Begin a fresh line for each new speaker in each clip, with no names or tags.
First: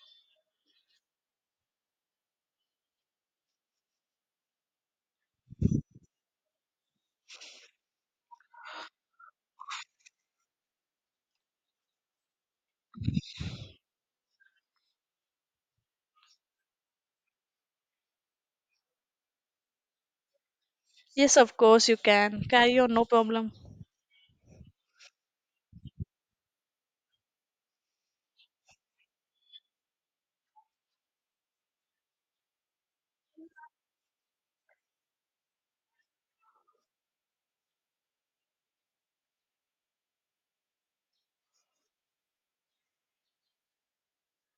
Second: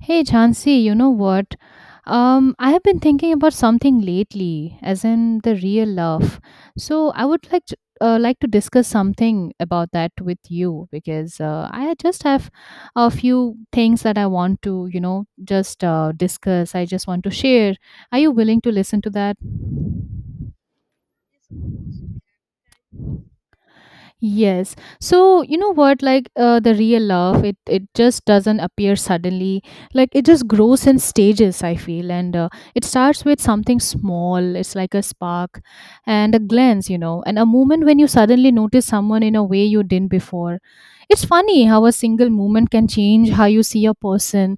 Hey Jhansi, you know what? I have been thinking about something lately, as in the real love. So I would like to discuss something about that with you because I just have a few things that I want to, you know, just discuss. I just want to share. Are you willing to listen to that?
Yes, of course you can. Carry on, no problem.
Yes. So, you know what, like the real love it just doesn't appear suddenly. Like it just grows in stages, I feel. And it starts with something small. It's like a spark and a glance, you know, and a moment when you suddenly notice someone in a way you didn't before. It's funny how a single moment can change how you see a person.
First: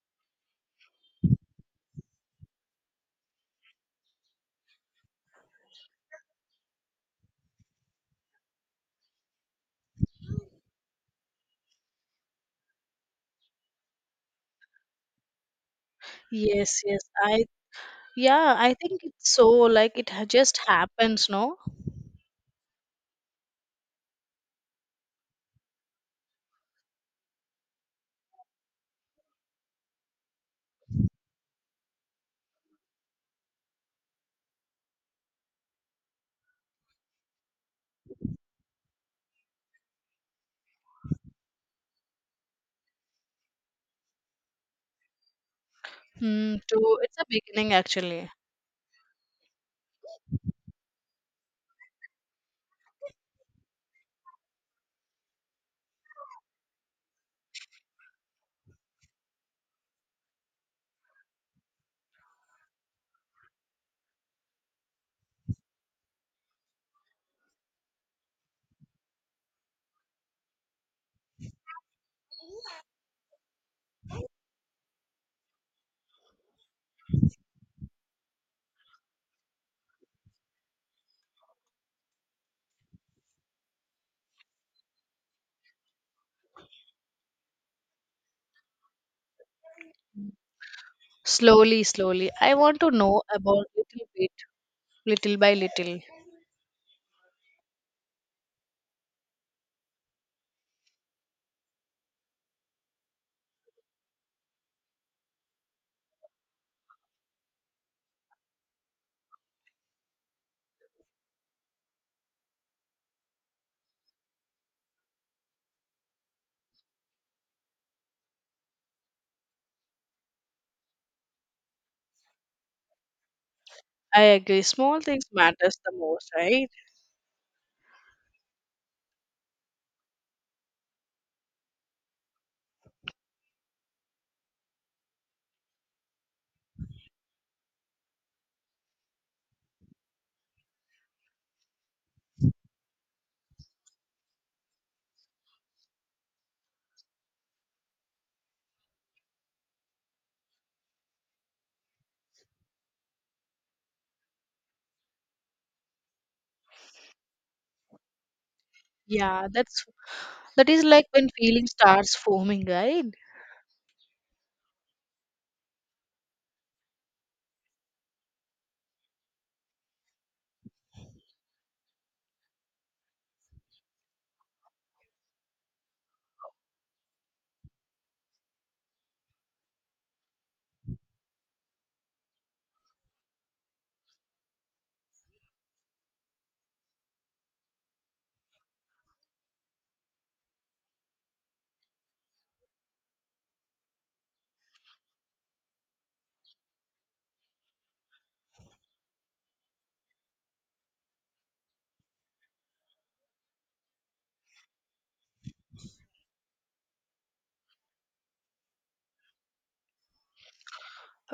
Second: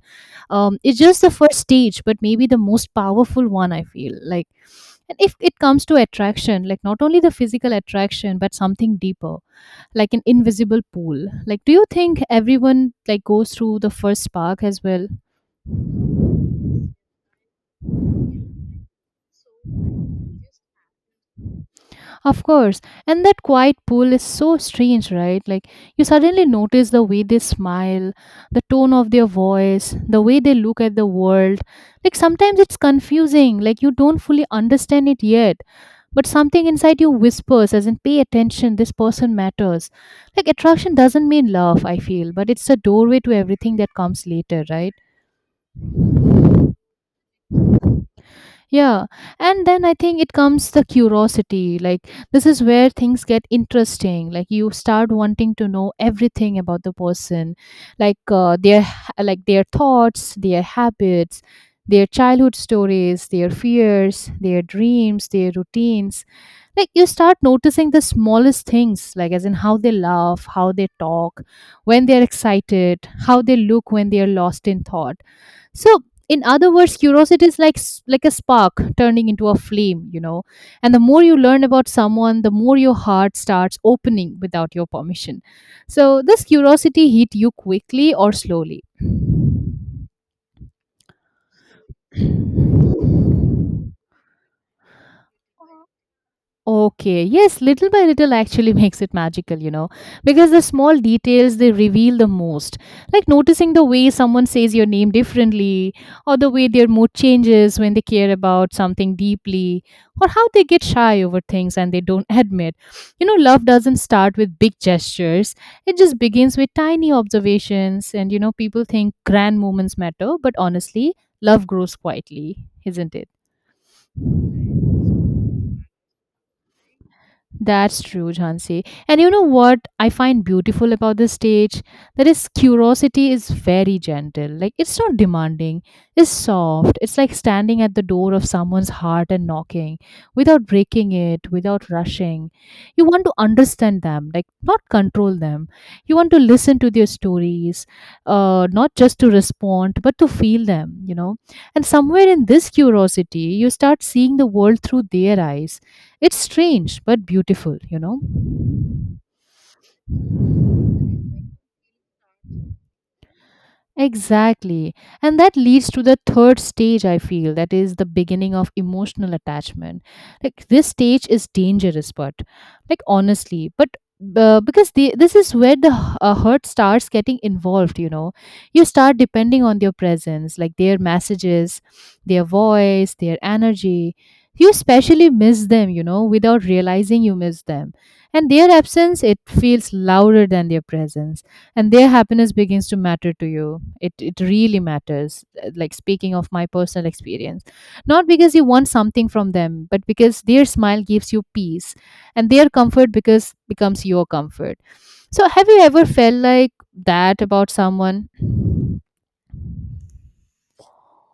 It's just the first stage, but maybe the most powerful one, I feel. Like, and if it comes to attraction, like not only the physical attraction, but something deeper, like an invisible pool. Like, do you think everyone like goes through the first spark as well?
Yes, yes. I yeah, I think it's so like it just happens, no?
Of course. And that quiet pool is so strange, right? Like, you suddenly notice the way they smile, the tone of their voice, the way they look at the world. Like sometimes it's confusing, like you don't fully understand it yet. But something inside you whispers, as in, pay attention, this person matters. Like, attraction doesn't mean love, I feel, but it's a doorway to everything that comes later, right?
Hmm, to it's a beginning actually.
Yeah, and then I think it comes the curiosity. Like, this is where things get interesting. Like, you start wanting to know everything about the person, like like their thoughts, their habits, their childhood stories, their fears, their dreams, their routines. Like, you start noticing the smallest things, like as in how they laugh, how they talk, when they're excited, how they look when they are lost in thought. So, in other words, curiosity is like like a spark turning into a flame, you know. And the more you learn about someone, the more your heart starts opening without your permission. So, this curiosity hit you quickly or slowly?
Slowly, slowly. I want to know about little bit, little by little.
Okay, yes, little by little actually makes it magical, you know, because the small details, they reveal the most. Like noticing the way someone says your name differently, or the way their mood changes when they care about something deeply, or how they get shy over things and they don't admit. You know, love doesn't start with big gestures, it just begins with tiny observations. And, you know, people think grand moments matter, but honestly, love grows quietly, isn't it?
I agree. Small things matters the most, right?
That's true, Jhansi. And you know what I find beautiful about the stage? That is, curiosity is very gentle. Like, it's not demanding, it's soft. It's like standing at the door of someone's heart and knocking without breaking it, without rushing. You want to understand them, like, not control them. You want to listen to their stories, not just to respond, but to feel them, you know. And somewhere in this curiosity, you start seeing the world through their eyes. It's strange but beautiful, you know?
Yeah, that is like when feeling starts forming, right?
Exactly. And that leads to the third stage, I feel, that is the beginning of emotional attachment. Like, this stage is dangerous, but, like, honestly, but. Because this is where the hurt starts getting involved, you know. You start depending on their presence, like their messages, their voice, their energy. You especially miss them, you know, without realizing you miss them, and their absence, it feels louder than their presence. And their happiness begins to matter to you. It really matters. Like speaking of my personal experience, not because you want something from them, but because their smile gives you peace, and their comfort because becomes your comfort. So have you ever felt like that about someone?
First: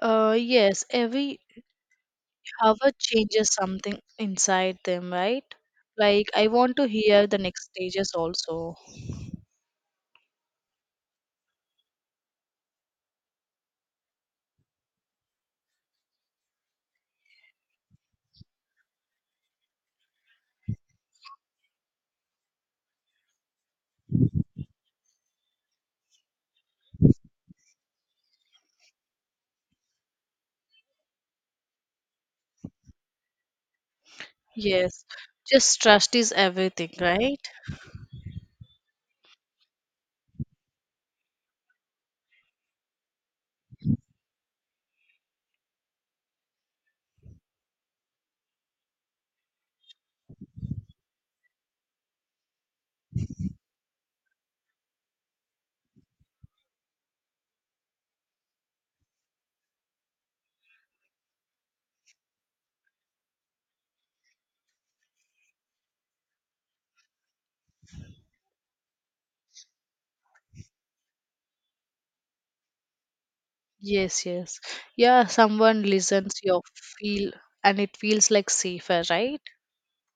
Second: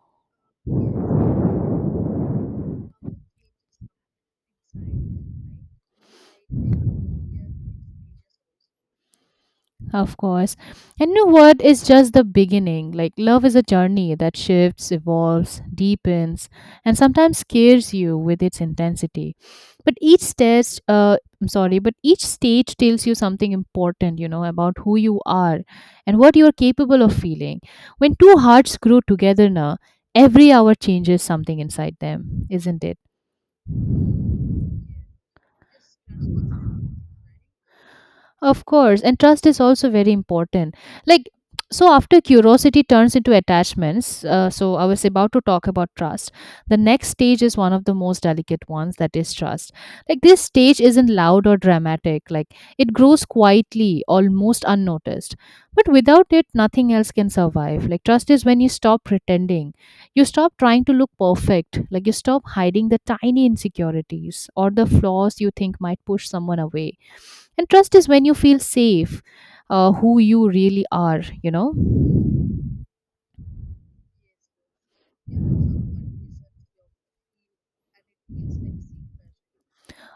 Yes, every hour changes something inside them, right? Like I want to hear the next stages also.
Of course. And you know what? Is just the beginning. Like, love is a journey that shifts, evolves, deepens, and sometimes scares you with its intensity. But each stage, but each stage tells you something important, you know, about who you are and what you're capable of feeling. When two hearts grow together now, every hour changes something inside them, isn't it?
Yes, just trust is everything, right?
Of course, and trust is also very important. Like, so after curiosity turns into attachments, so I was about to talk about trust. The next stage is one of the most delicate ones, that is trust. Like, this stage isn't loud or dramatic, like, it grows quietly, almost unnoticed. But without it, nothing else can survive. Like, trust is when you stop pretending, you stop trying to look perfect, like, you stop hiding the tiny insecurities or the flaws you think might push someone away. And trust is when you feel safe, who you really are, you know?
Yes, yes. Yeah, someone listens your feel and it feels like safer, right?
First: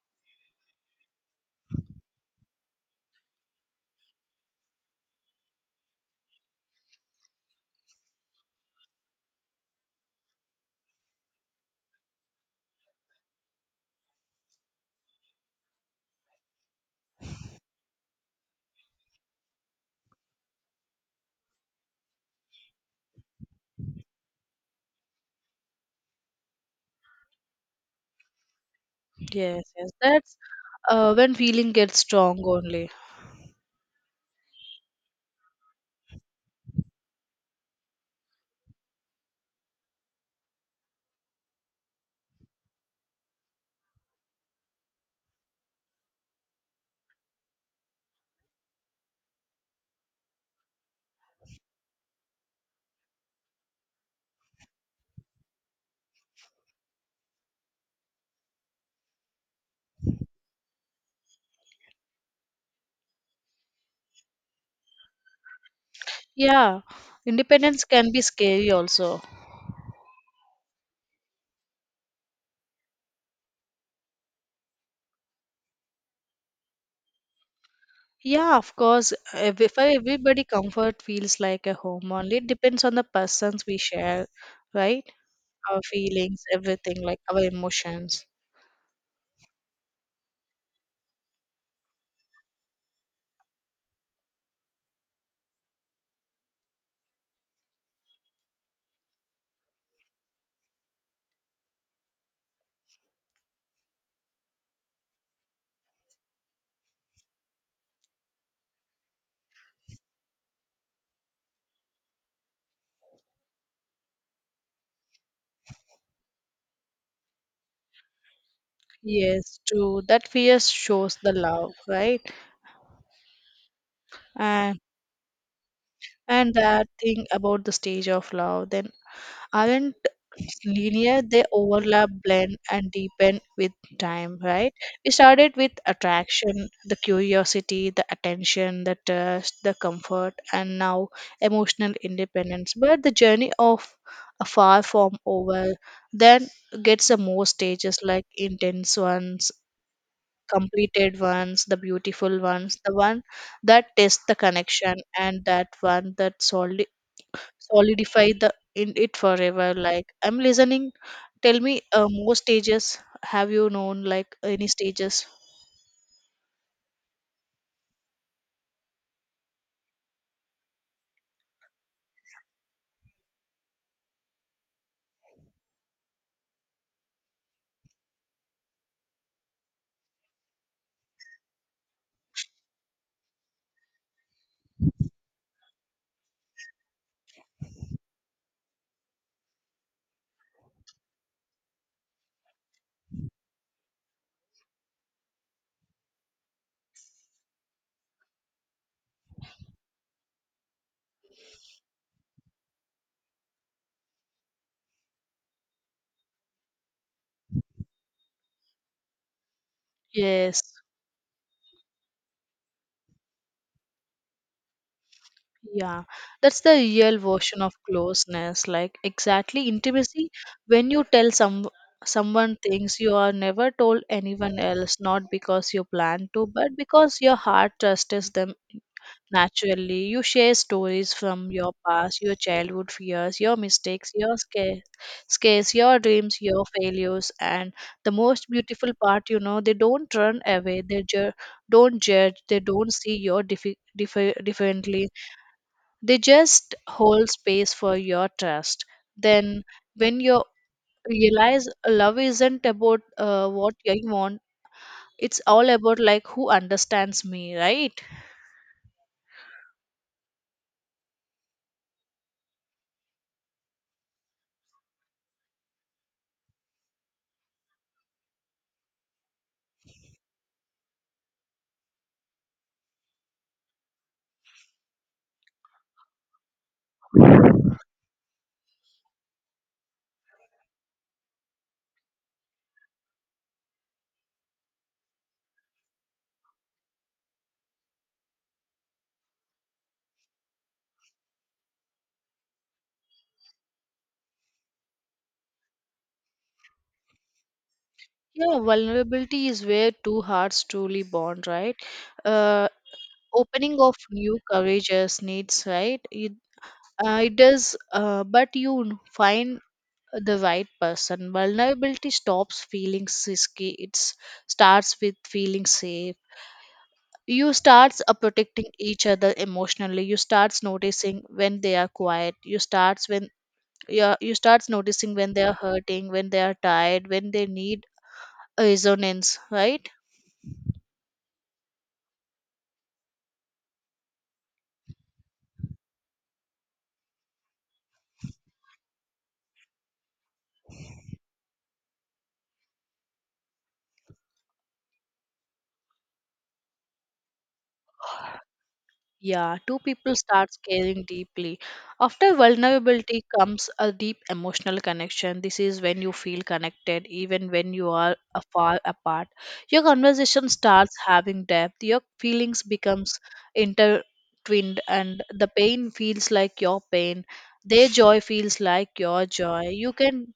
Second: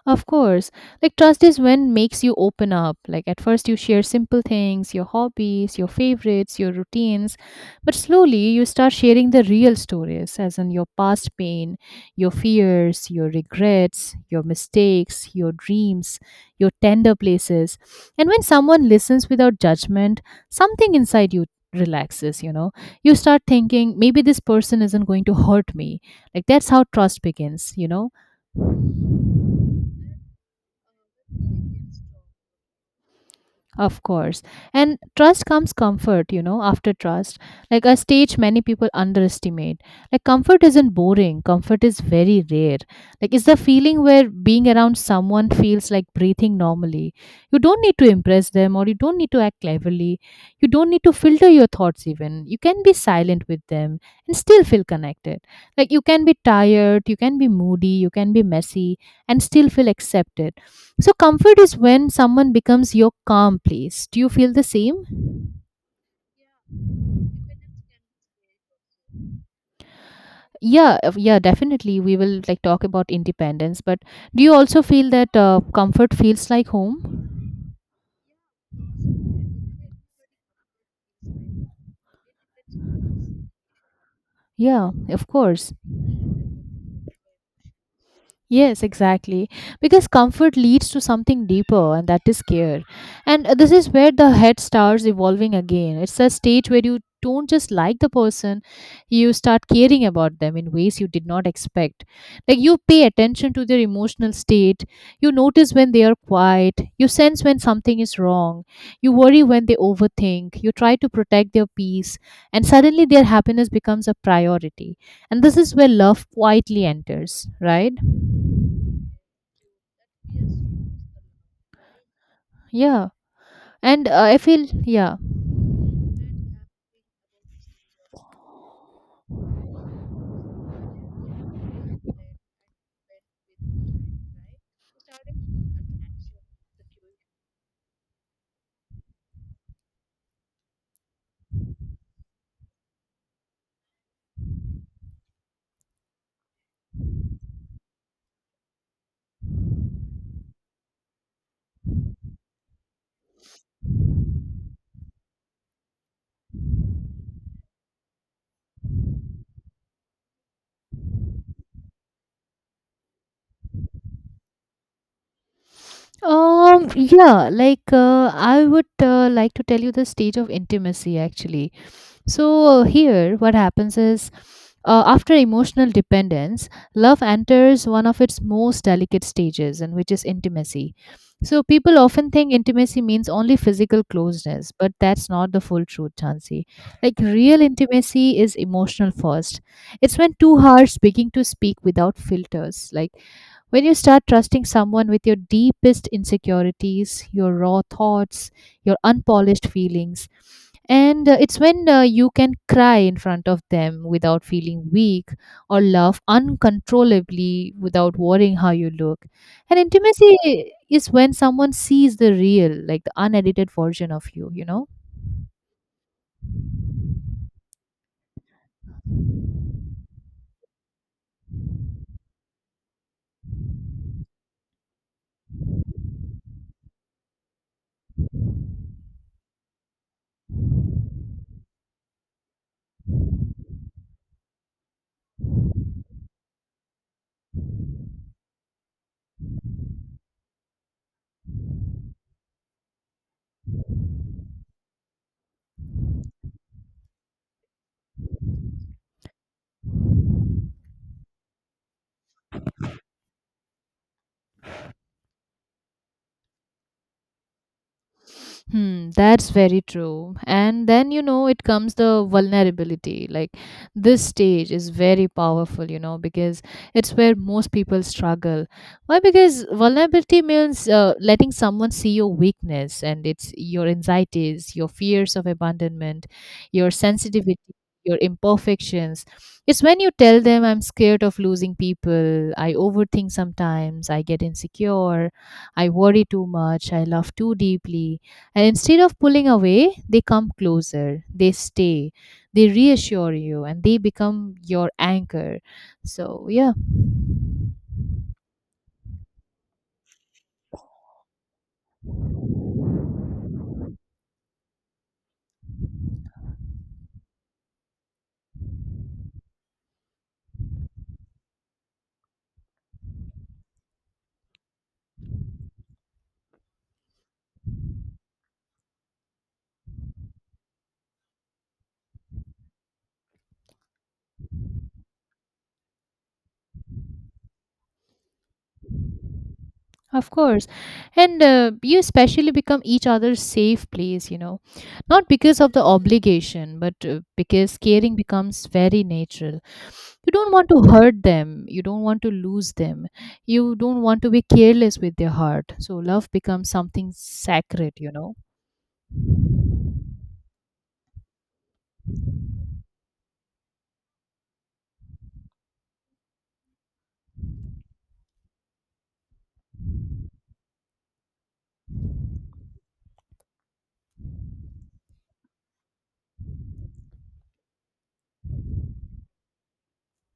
Of course. Like trust is when makes you open up. Like at first you share simple things, your hobbies, your favorites, your routines, but slowly you start sharing the real stories, as in your past pain, your fears, your regrets, your mistakes, your dreams, your tender places. And when someone listens without judgment, something inside you relaxes, you know. You start thinking maybe this person isn't going to hurt me. Like that's how trust begins, you know.
Yes, yes. That's When feeling gets strong only.
Of course. And trust comes comfort, you know, after trust. Like a stage many people underestimate. Like comfort isn't boring, comfort is very rare. Like it's the feeling where being around someone feels like breathing normally. You don't need to impress them or you don't need to act cleverly. You don't need to filter your thoughts even. You can be silent with them and still feel connected. Like you can be tired, you can be moody, you can be messy and still feel accepted. So, comfort is when someone becomes your calm place. Do you feel the same?
Yeah, independence can be scary also.
Yeah, definitely. We will like talk about independence, but do you also feel that comfort feels like home?
Yeah, of course. If everybody comfort feels like a home only, it depends on the persons we share,
Yeah,
right?
of course.
Our feelings, everything, like our emotions.
Yes, exactly. Because comfort leads to something deeper, and that is care. And this is where the head starts evolving again. It's a stage where you don't just like the person, you start caring about them in ways you did not expect. Like you pay attention to their emotional state, you notice when they are quiet, you sense when something is wrong, you worry when they overthink, you try to protect their peace, and suddenly their happiness becomes a priority. And this is where love quietly enters, right?
Yes, true. That fear shows the love, right?
Yeah, and uh, I feel
And
yeah.
and that thing about the stage of love, then, aren't linear. They overlap, blend, and deepen with time, right? We started with attraction, the curiosity, the attention, the trust, the comfort, and now emotional independence, but the journey of a far from over. Then gets the more stages, like intense ones, completed ones, the beautiful ones, the one that tests the connection and that one that solely solidify the in it forever. Like, I'm listening. Tell me more stages. Have you known like any stages?
Yeah, I would like to tell you the stage of intimacy actually. So, here, what happens is after emotional dependence, love enters one of its most delicate stages, and which is intimacy. So, people often think intimacy means only physical closeness, but that's not the full truth, Chansi. Like, real intimacy is emotional first. It's when two hearts begin to speak without filters. Like, when you start trusting someone with your deepest insecurities, your raw thoughts, your unpolished feelings, and it's when you can cry in front of them without feeling weak or laugh uncontrollably without worrying how you look. And intimacy
Yes,
is when someone sees the real, like the unedited version of you, you know?
yeah, that's the real version of closeness, like exactly intimacy, when you tell someone things you are never told anyone else, not because you plan to, but because your heart trusts them. Naturally, you share stories from your past, your childhood fears, your mistakes, your scares, your dreams, your failures, and the most beautiful part, you know, they don't run away, they don't judge, they don't see your differently, they just hold space for your trust. Then, when you realize love isn't about what I want, it's all about like who understands me, right?
Hmm, that's very true. And then, you know, it comes the vulnerability. Like, this stage is very powerful, you know, because it's where most people struggle. Why? Because vulnerability means letting someone see your weakness, and it's your anxieties, your fears of abandonment, your sensitivity, your imperfections. It's when you tell them, I'm scared of losing people, I overthink sometimes, I get insecure, I worry too much, I love too deeply. And instead of pulling away, they come closer, they stay, they reassure you, and they become your anchor. So, yeah,
Yeah, vulnerability is where two hearts truly bond, right? Uh, Opening of new courageous needs, right? It does, but you find the right person. Vulnerability stops feeling risky. It starts with feeling safe. You starts protecting each other emotionally. You starts noticing when they are quiet. You starts when yeah. You starts noticing when they are hurting, when they are tired, when they need resonance, right?
of course. And you especially become each other's safe place, you know, not because of the obligation, but because caring becomes very natural. You don't want to hurt them, you don't want to lose them, you don't want to be careless with their heart. So, love becomes something sacred, you know.
Yeah, two people start caring deeply. After vulnerability comes a deep emotional connection. This is when you feel connected, even when you are far apart. Your conversation starts having depth. Your feelings becomes intertwined, and the pain feels like your pain. Their joy feels like your joy. You can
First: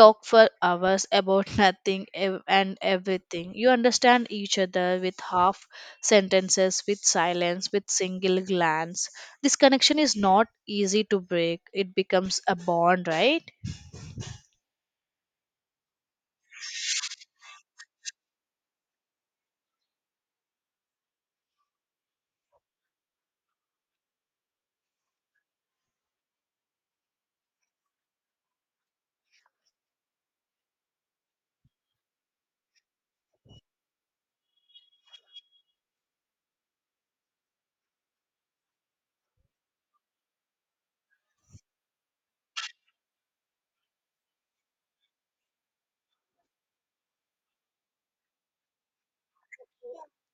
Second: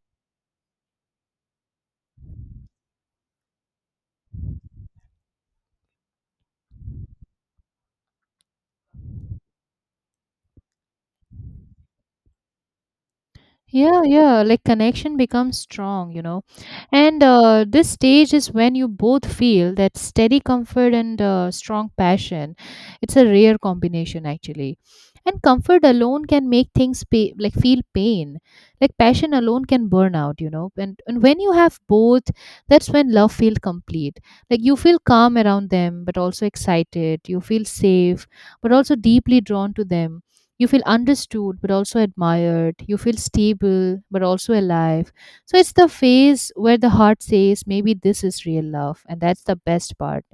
talk for hours about nothing and everything. You understand each other with half sentences, with silence, with single glance. This connection is not easy to break. It becomes a bond, right?
Yeah, yeah, like connection becomes strong, you know. And this stage is when you both feel that steady comfort and strong passion. It's a rare combination, actually. And comfort alone can make things pay, like feel pain. Like passion alone can burn out, you know. And when you have both, that's when love feels complete. Like you feel calm around them, but also excited. You feel safe, but also deeply drawn to them. You feel understood but also admired, you feel stable but also alive. So it's the phase where the heart says maybe this is real love, and that's the best part.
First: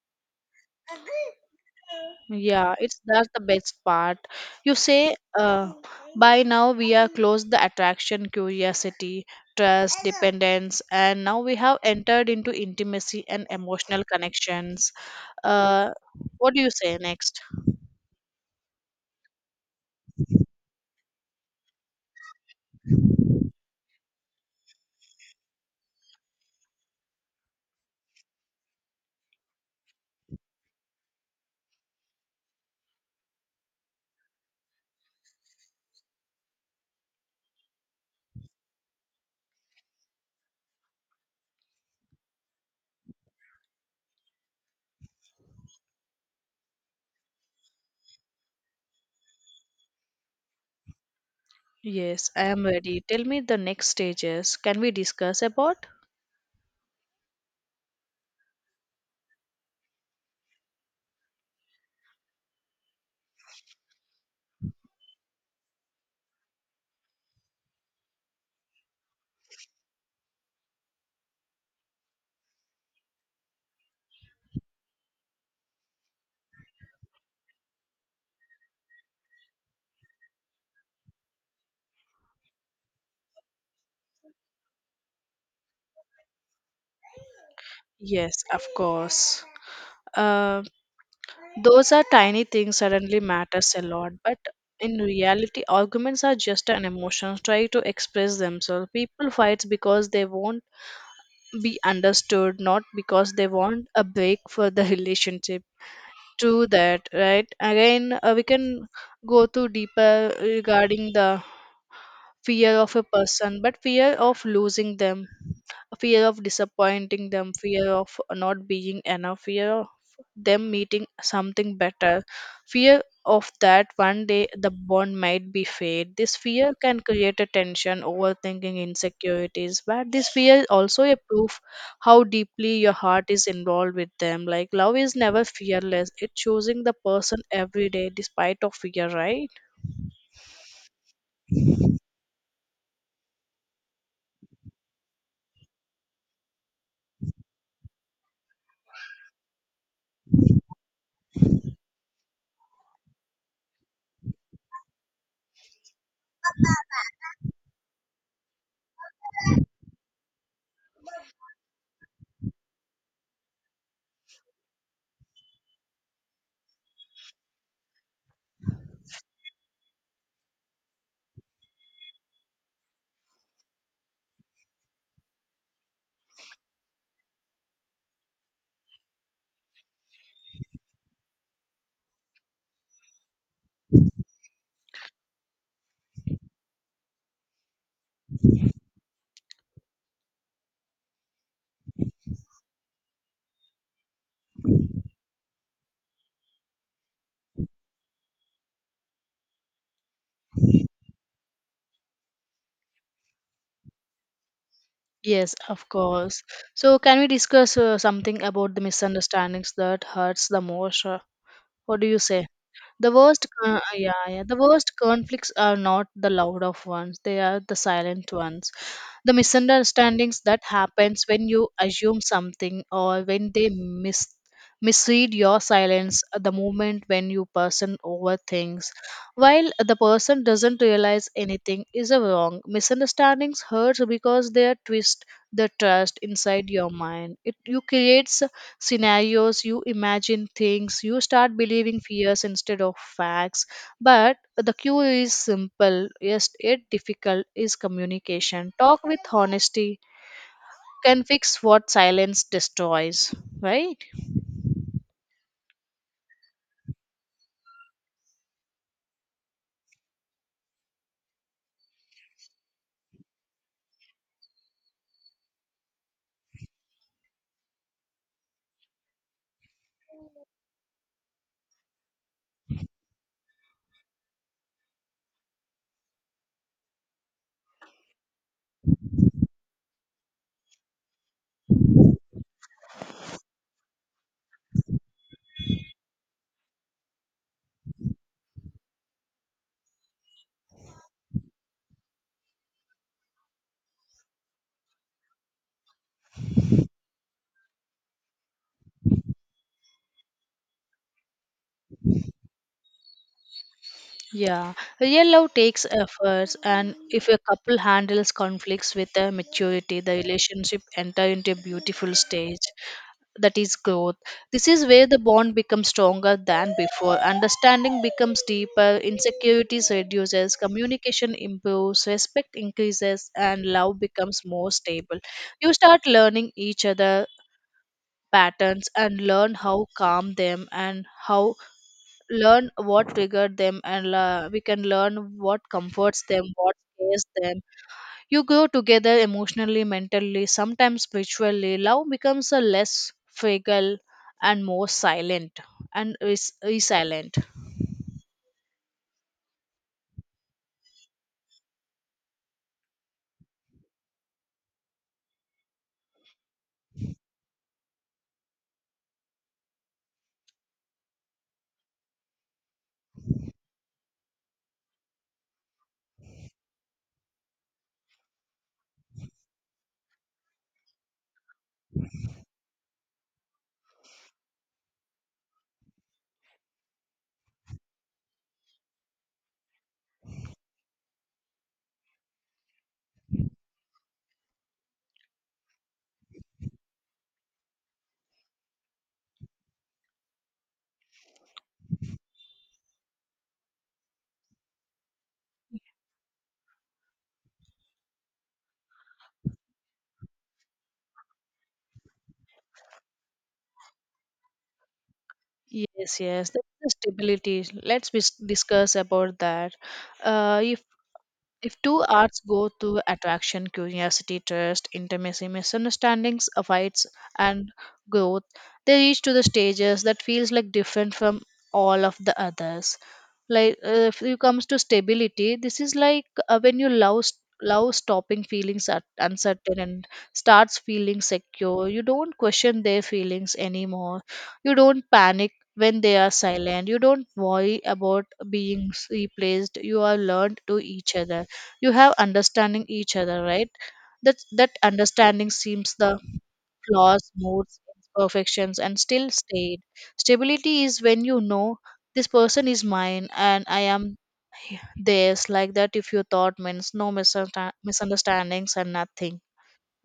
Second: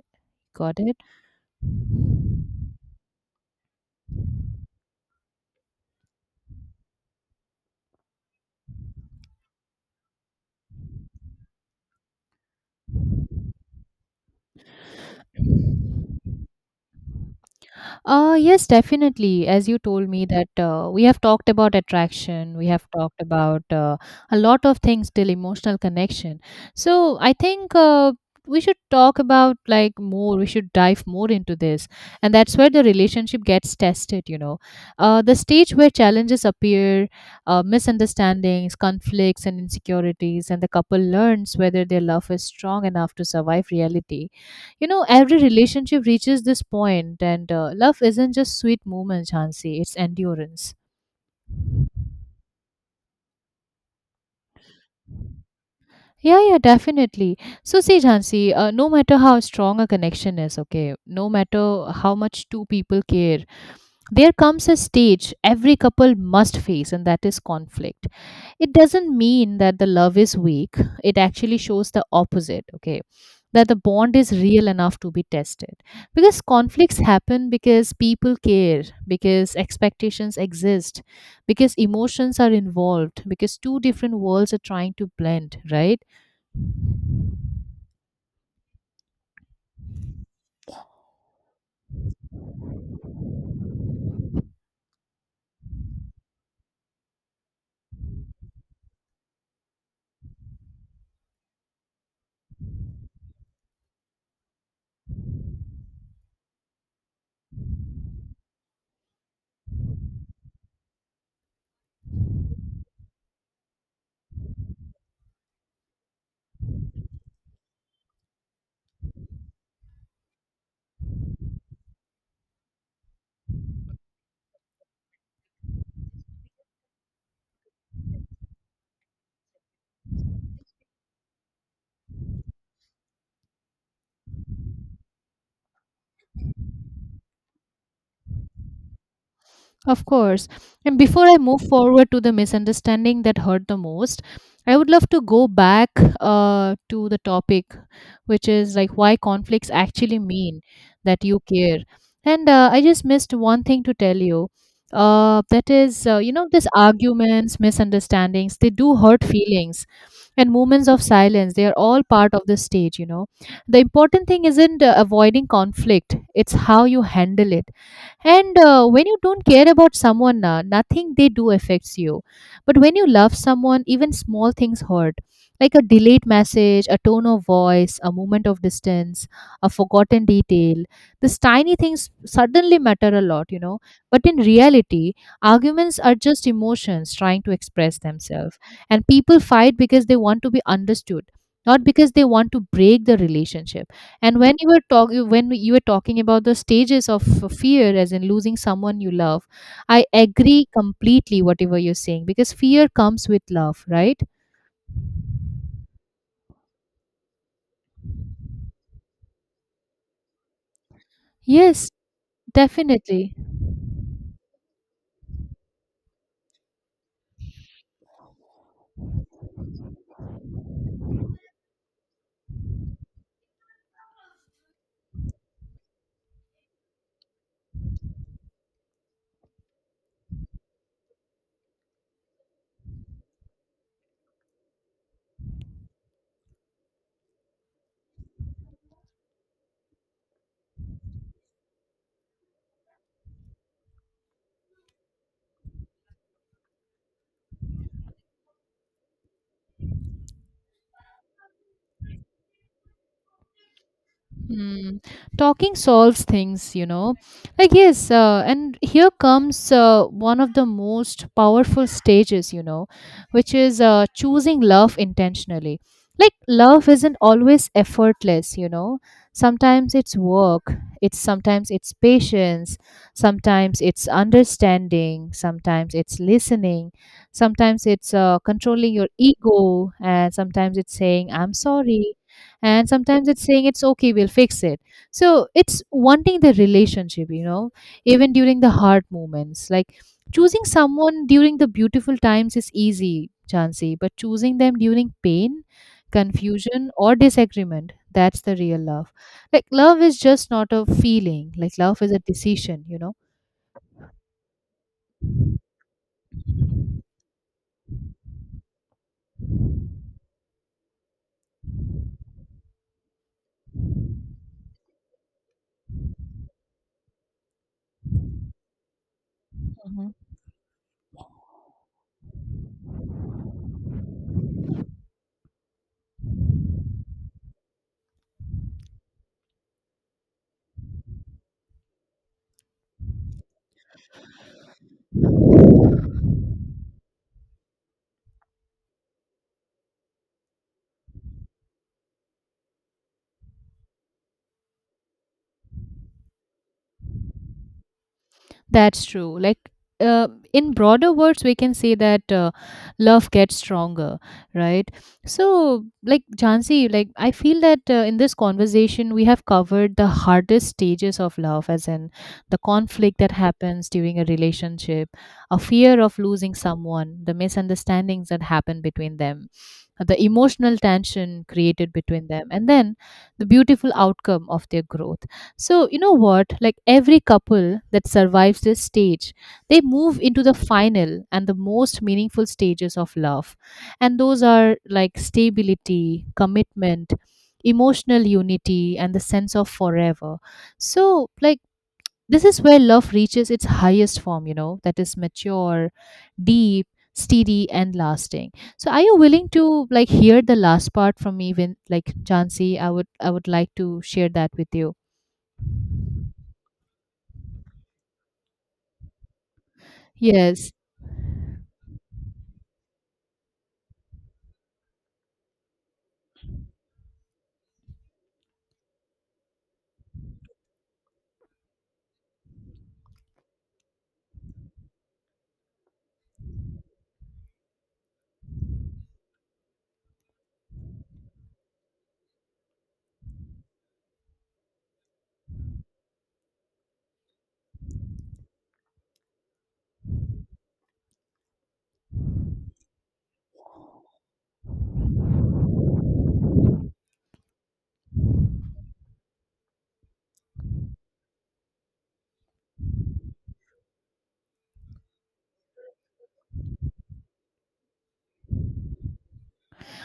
Got it.
Yeah, it's that's the best part. You say, by now we are close: the attraction, curiosity, trust, dependence, and now we have entered into intimacy and emotional connections. Uh, what do you say next?
Yes, definitely. As you told me that we have talked about attraction, we have talked about a lot of things till emotional connection. So I think we should talk about like more. We should dive more into this, and that's where the relationship gets tested. The stage where challenges appear, misunderstandings, conflicts, and insecurities, and the couple learns whether their love is strong enough to survive reality. Every relationship reaches this point, and love isn't just sweet moments, Jhansi, it's endurance.
Yes, I am ready. Tell me the next stages. Can we discuss about?
Yeah, yeah, definitely. So, see, Jhansi, no matter how strong a connection is, okay, no matter how much two people care, there comes a stage every couple must face, and that is conflict. It doesn't mean that the love is weak, it actually shows the opposite, okay? That the bond is real enough to be tested, because conflicts happen, because people care, because expectations exist, because emotions are involved, because two different worlds are trying to blend, right?
Yes, of course. Um, Those are tiny things suddenly matters a lot, but in reality, arguments are just an emotion trying to express themselves. People fight because they won't be understood, not because they want a break for the relationship. To that, right? Again, we can go to deeper regarding the fear of a person, but fear of losing them, fear of disappointing them, fear of not being enough, fear of them meeting something better, fear of that one day the bond might be fade. This fear can create a tension, overthinking, insecurities, but this fear is also a proof how deeply your heart is involved with them. Like, love is never fearless. It's choosing the person every day despite of fear, right?
Of course. And before I move forward to the misunderstanding that hurt the most, I would love to go back to the topic, which is like why conflicts actually mean that you care. And I just missed one thing to tell you. That is, these arguments, misunderstandings, they do hurt feelings and moments of silence. They are all part of the stage. The important thing isn't avoiding conflict, it's how you handle it. And when you don't care about someone, nothing they do affects you. But when you love someone, even small things hurt. Like a delayed message, a tone of voice, a moment of distance, a forgotten detail. These tiny things suddenly matter a lot. But in reality, arguments are just emotions trying to express themselves. And people fight because they want to be understood, not because they want to break the relationship. And when you were talking about the stages of fear, as in losing someone you love, I agree completely whatever you're saying, because fear comes with love, right?
Yes, of course. So, can we discuss something about the misunderstandings that hurts the most?
Yes,
What do you say? The
definitely.
worst, the worst conflicts are not the loud of ones; they are the silent ones. The misunderstandings that happens when you assume something or when they misread your silence. The moment when you person over things, while the person doesn't realize anything is a wrong. Misunderstandings hurts because they are twist the trust inside your mind. It you creates scenarios, you imagine things, you start believing fears instead of facts. But the cue is simple, yes, it difficult is communication. Talk with honesty can fix what silence destroys, right?
Mm, Talking solves things. Like, yes, and here comes one of the most powerful stages, which is choosing love intentionally. Like, love isn't always effortless. Sometimes it's work, it's sometimes it's patience, sometimes it's understanding, sometimes it's listening, sometimes it's controlling your ego, and sometimes it's saying, I'm sorry, and sometimes it's saying, it's okay, we'll fix it. So it's wanting the relationship, even during the hard moments. Like, choosing someone during the beautiful times is easy, Chansey, but choosing them during pain, confusion, or disagreement, that's the real love. Like, love is just not a feeling. Like, love is a decision.
Yeah, real love takes efforts, and if a couple handles conflicts with a maturity, the relationship enter into a beautiful stage, that is growth. This is where the bond becomes stronger than before. Understanding becomes deeper, insecurities reduces, communication improves, respect increases, and love becomes more stable. You start learning each other patterns and learn how calm them, and how learn what triggered them, and la we can learn what
Mhm.
comforts them, what scares them. You grow together emotionally, mentally, sometimes spiritually. Love becomes a less fragile and more silent and is resilient.
That's true. Like, uh, in broader words, we can say that love gets stronger, right? So, like, Jansi, like, I feel that in this conversation, we have covered the hardest stages of love, as in the conflict that happens during a relationship, a fear of losing someone, the misunderstandings that happen between them, the emotional tension created between them, and then the beautiful outcome of their growth. So, you know what? Like, every couple that survives this stage, they move into the final and the most meaningful stages of love. And those are like stability, commitment, emotional unity, and the sense of forever. So, like, this is where love reaches its highest form, that is mature, deep, steady, and lasting. So, are you willing to like hear the last part from me when, like, Jansi? I would like to share that with you.
Yes, yes, that's the stability. Let's discuss about that. uh,
Yes.
If two arts go to attraction, curiosity, trust, intimacy, misunderstandings, fights, and growth, they reach to the stages that feels like different from all of the others. Like, if you comes to stability, this is like when you love love stopping feelings at uncertain and starts feeling secure. You don't question their feelings anymore. You don't panic when they are silent. You don't worry about being replaced. You are learned to each other, you have understanding each other, right? That that understanding seems the flaws, moods, imperfections, and still stayed. Stability is when you know this person is mine and I am theirs. Like that, if your thought means no misunderstandings and nothing,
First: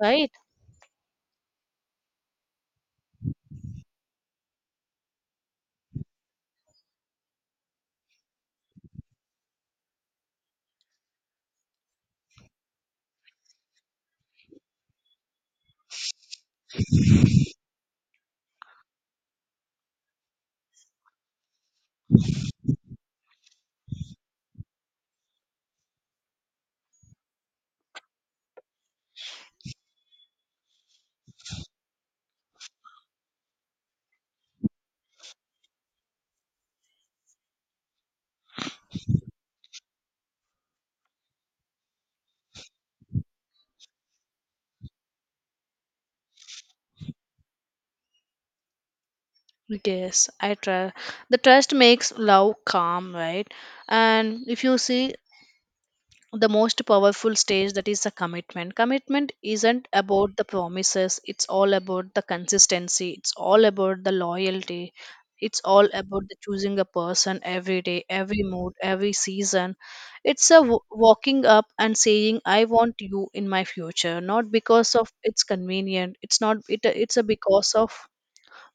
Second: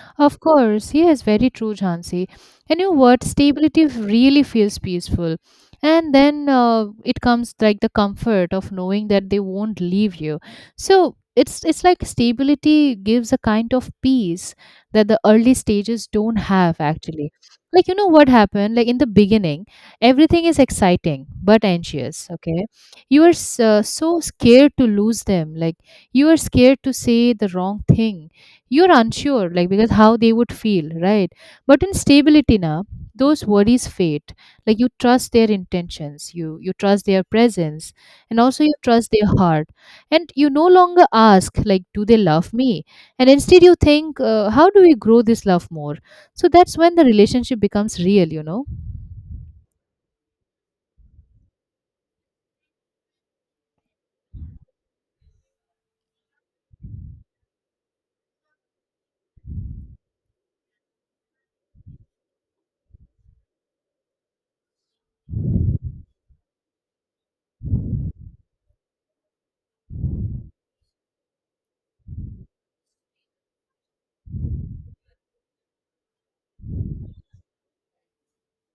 right?
Of course, yes, very true, Jhansi. And your word stability really feels peaceful. And then it comes like the comfort of knowing that they won't leave you. So it's like stability gives a kind of peace that the early stages don't have actually. Like, you know what happened? Like in the beginning, everything is exciting but anxious. Okay, you are so scared to lose them. Like, you are scared to say the wrong thing. You're unsure, like, because how they would feel, right? But in stability now those worries fade. Like, you trust their intentions, you trust their presence, and also you trust their heart. And you no longer ask, like, do they love me? And instead you think, how do we grow this love more? So that's when the relationship becomes real.
Yes, I try. The trust makes love calm, right? And if you see, the most powerful stage, that is the commitment. Commitment isn't about the promises, it's all about the consistency, it's all about the loyalty, it's all about the choosing a person every day, every mood, every season. It's a walking up and saying I want you in my future, not because of it's convenient. It's not it's a because of,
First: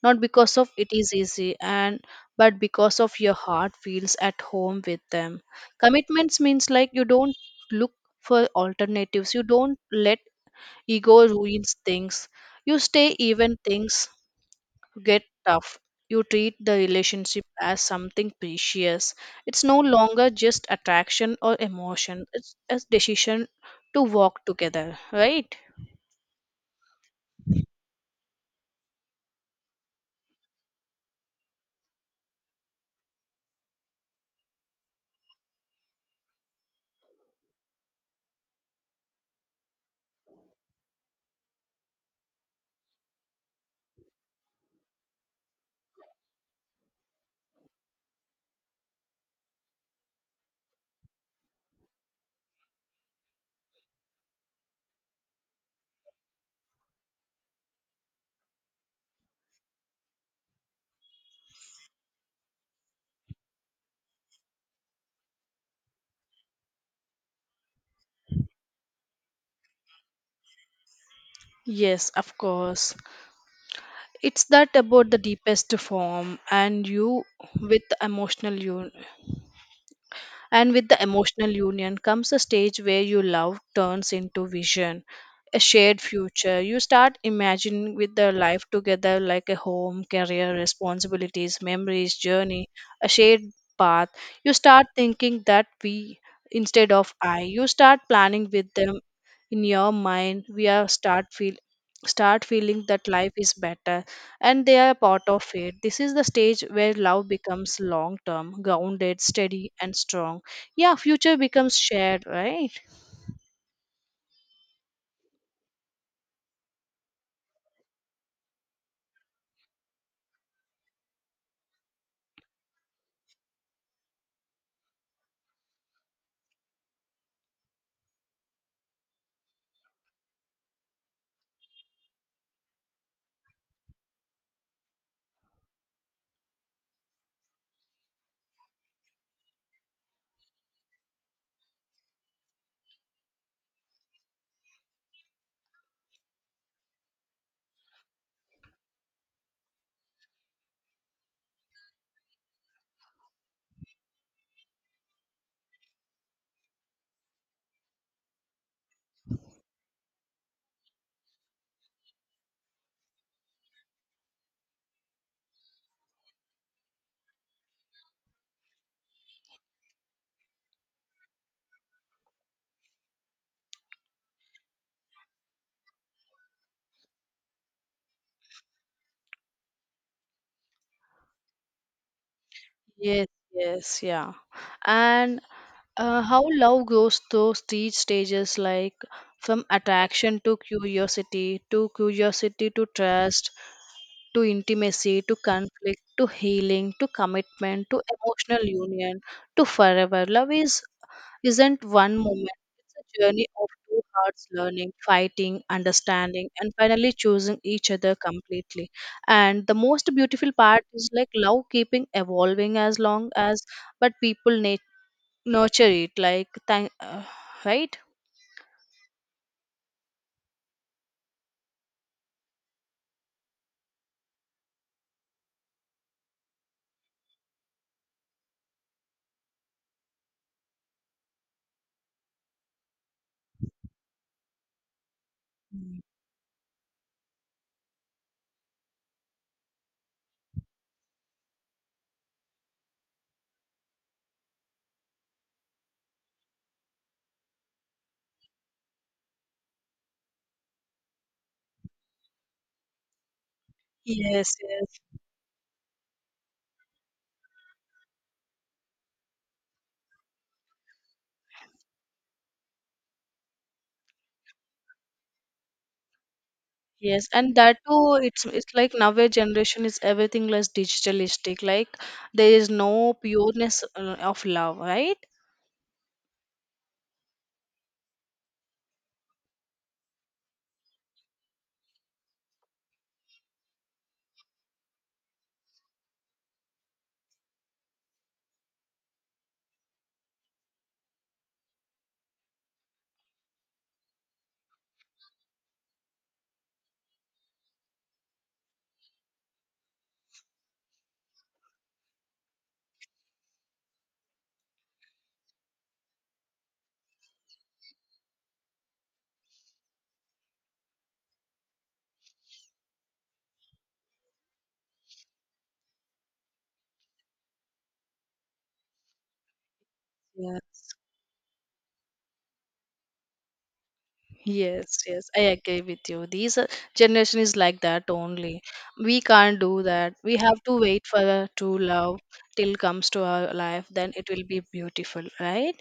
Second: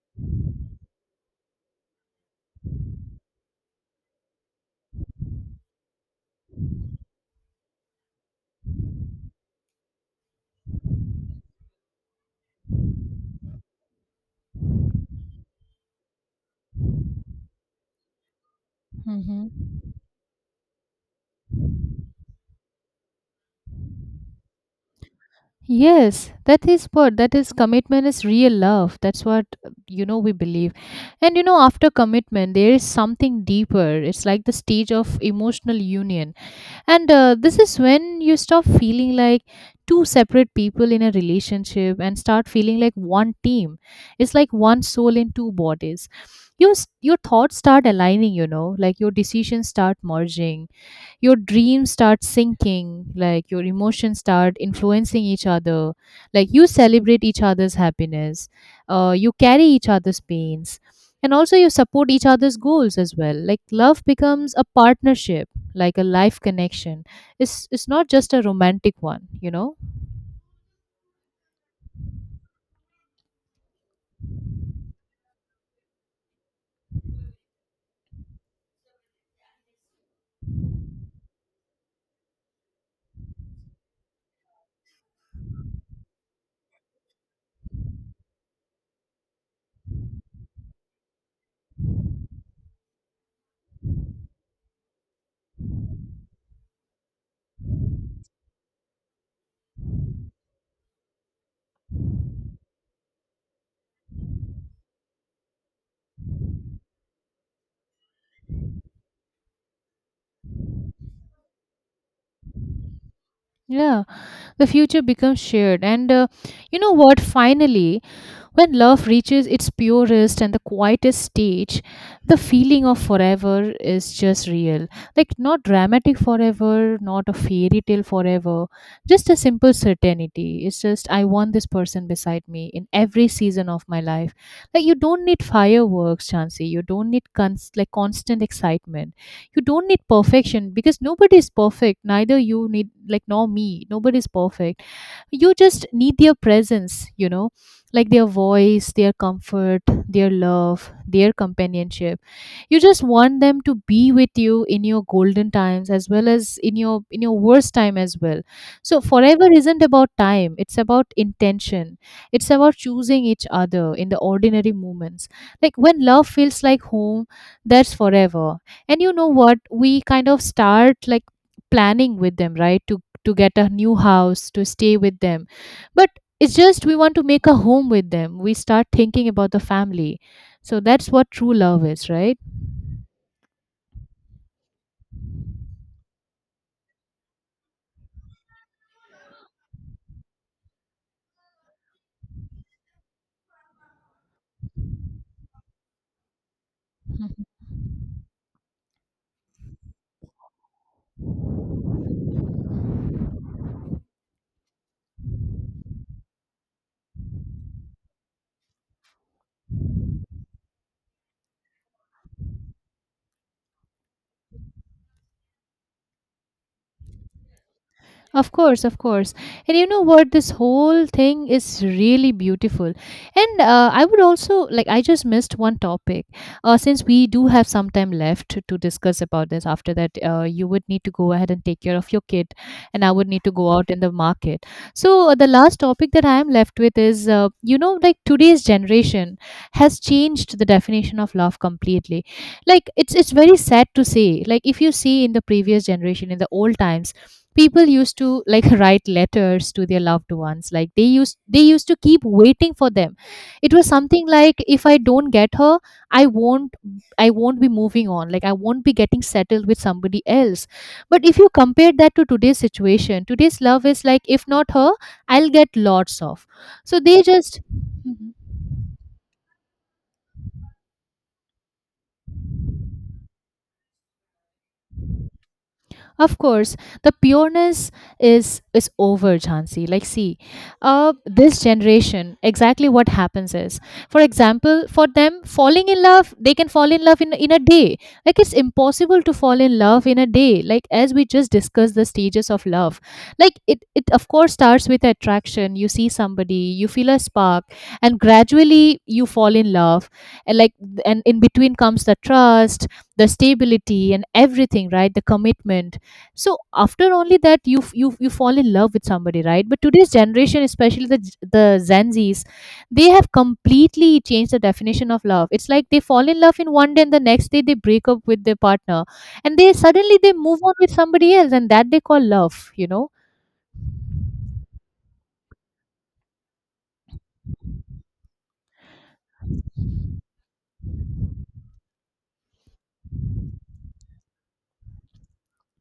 not because of it is easy, and but because of your heart feels at home with them. Commitments means like you don't look for alternatives, you don't let ego ruins things, you stay even things get tough, you treat the relationship as something precious. It's
Hmm.
no longer just attraction or emotion, it's a decision to walk together, right?
Yes, that is what that is, commitment is real love. That's what we believe. And you know, after commitment there is something deeper. It's like the stage of emotional union. And this is when you stop feeling like two separate people in a relationship and start feeling like one team. It's like one soul in two bodies. Your your thoughts start aligning, like your decisions start merging, your dreams start sinking, like your emotions start influencing each other. Like, you celebrate each other's happiness, you carry each other's pains, and also you support each other's goals as well. Like, love becomes a partnership, like a life connection. It's not just a romantic one.
Yes, of course. It's that about the deepest form and you with emotional you and with the emotional union comes a stage where your love turns into vision, a shared future. You start imagining with their life together, like a home, career, responsibilities, memories, journey, a shared path. You start thinking that we instead of I. You start planning with them in your mind. We are start feel start feeling that life is better and they are a part of it. This is the stage where love becomes long term, grounded, steady, and strong. Yeah, future becomes shared, right?
Yeah, the future becomes shared. And you know what? Finally, when love reaches its purest and the quietest stage, the feeling of forever is just real. Like, not dramatic forever, not a fairy tale forever, just a simple certainty. It's just, I want this person beside me in every season of my life. Like, you don't need fireworks, Chansey. You don't need like constant excitement. You don't need perfection because nobody is perfect. Neither you need, like, nor me. Nobody is perfect, you just need their presence. Like, their voice, their comfort, their love, their companionship. You just want them to be with you in your golden times as well as in your worst time as well. So forever isn't about time, it's about intention. It's about choosing each other in the ordinary moments. Like, when love feels like home, that's forever. And you know what? We kind of start like planning with them, right? To get a new house, to stay with them. But it's just we want to make a home with them. We start thinking about the family. So that's what true love is, right?
Yes, yes, yeah. And how love goes through stages, like from attraction to curiosity to trust to intimacy to conflict to healing to commitment to emotional union to forever. Love is isn't one moment. It's a journey of two hearts learning, fighting, understanding, and finally choosing each other completely. And the most beautiful part is, like, love keeping evolving as long as, but people nurture it. Like, thank, right?
Of course, of course. And you know what? This whole thing is really beautiful. And I would also like, I just missed one topic. Since we do have some time left to discuss about this, after that, you would need to go ahead and take care of your kid, and I would need to go out in the market. So, the last
Mm.
topic that I am left with is like, today's generation has changed the definition of love completely. Like, it's very sad to say, like, if you see in the previous generation, in the old times, people used to like write letters to their loved ones, like they used to keep waiting for them. It was something
Yes,
like, if I
yes,
don't get her, i won't I won't be moving on, like I won't be getting settled with somebody else. But if you compare that to today's situation, today's love is like, if not her, I'll get lots of. So they
yes, and
just...
that too.
Mm-hmm.
It's like nowadays generation is everything less digitalistic. Like, there is no pureness of love, right?
Of course, the pureness is over, Jhansi. Like, see, this generation, exactly what happens is, for example, for them, falling in love, they can fall in love in a day. Like, it's impossible to fall in love in a day. Like, as we just discussed the stages of love, like it of course starts with attraction. You see somebody, you feel a spark, and gradually you fall in love, and like, and in between comes the trust, the stability, and everything, right? The commitment. So after only that you fall in love with somebody, right? But today's generation, especially the the Gen Zs, they have completely changed the definition of love. It's like they fall in love in one day, and the next day they break up with their partner. And they suddenly, they move on with
Yes.
somebody else, and that they call love.
Yes, yes, I agree with you. These generation is like that only. We can't do that. We have to wait for a true love till comes to our life. Then it will be beautiful, right?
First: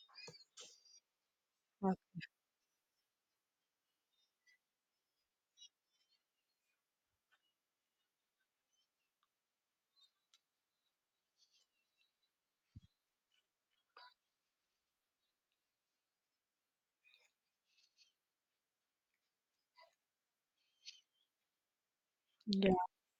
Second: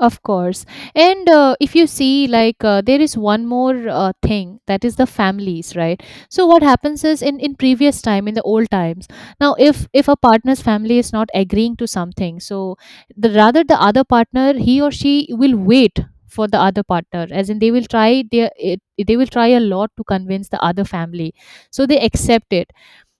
Of course. And if you
Uh,
see, like, there is one more thing, that is the families, right? So what happens is, in previous time, in the old times, now if a partner's family is not agreeing to something, so the other partner, he or she will wait for the other partner, as in they will try their it, they will try a lot to convince the other family, so they accept it.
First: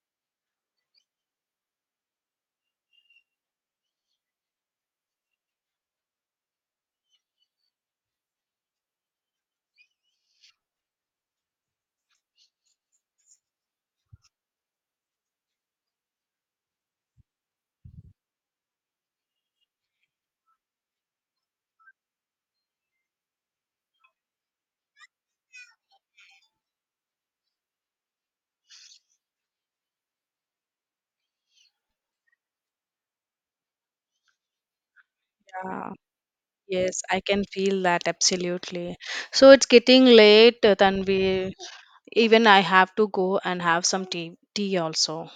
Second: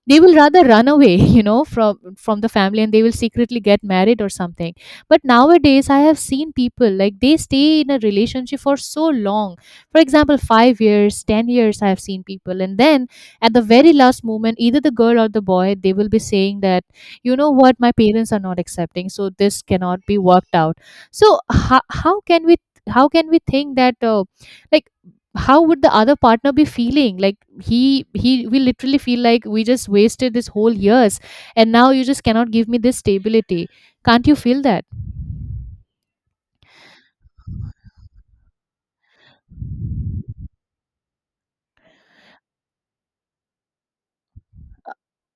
They will rather run away from the family, and they will secretly get married or something. But nowadays I have seen people, like they stay in a relationship for so long, for example 5 years, 10 years, I have seen people, and then, at the very last moment, either the girl or the boy, they will be saying that, you know what, my parents are not accepting, so this cannot be worked out. So how, how can we how can we think that like, how would the other partner be feeling? Like, he will literally feel like, we just wasted this whole years, and now you just cannot give me this stability. Can't you feel that?
Yeah. Yes, I can feel that absolutely. So it's getting late, Tanvi. Even I have to go and have some tea also.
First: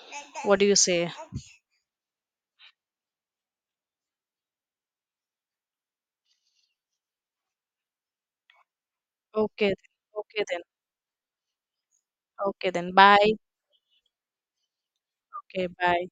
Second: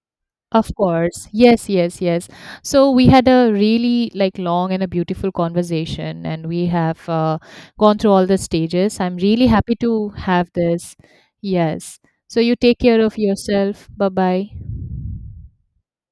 What do
Of
you say?
course. Yes, yes, yes. So we had a really, like, long and a beautiful conversation, and we have gone through all the stages. I'm really
Okay, then.
happy to
okay
have
then.
this. Yes. So you
Okay
take
then.
care of
Bye.
yourself. Bye-bye.
Okay, bye.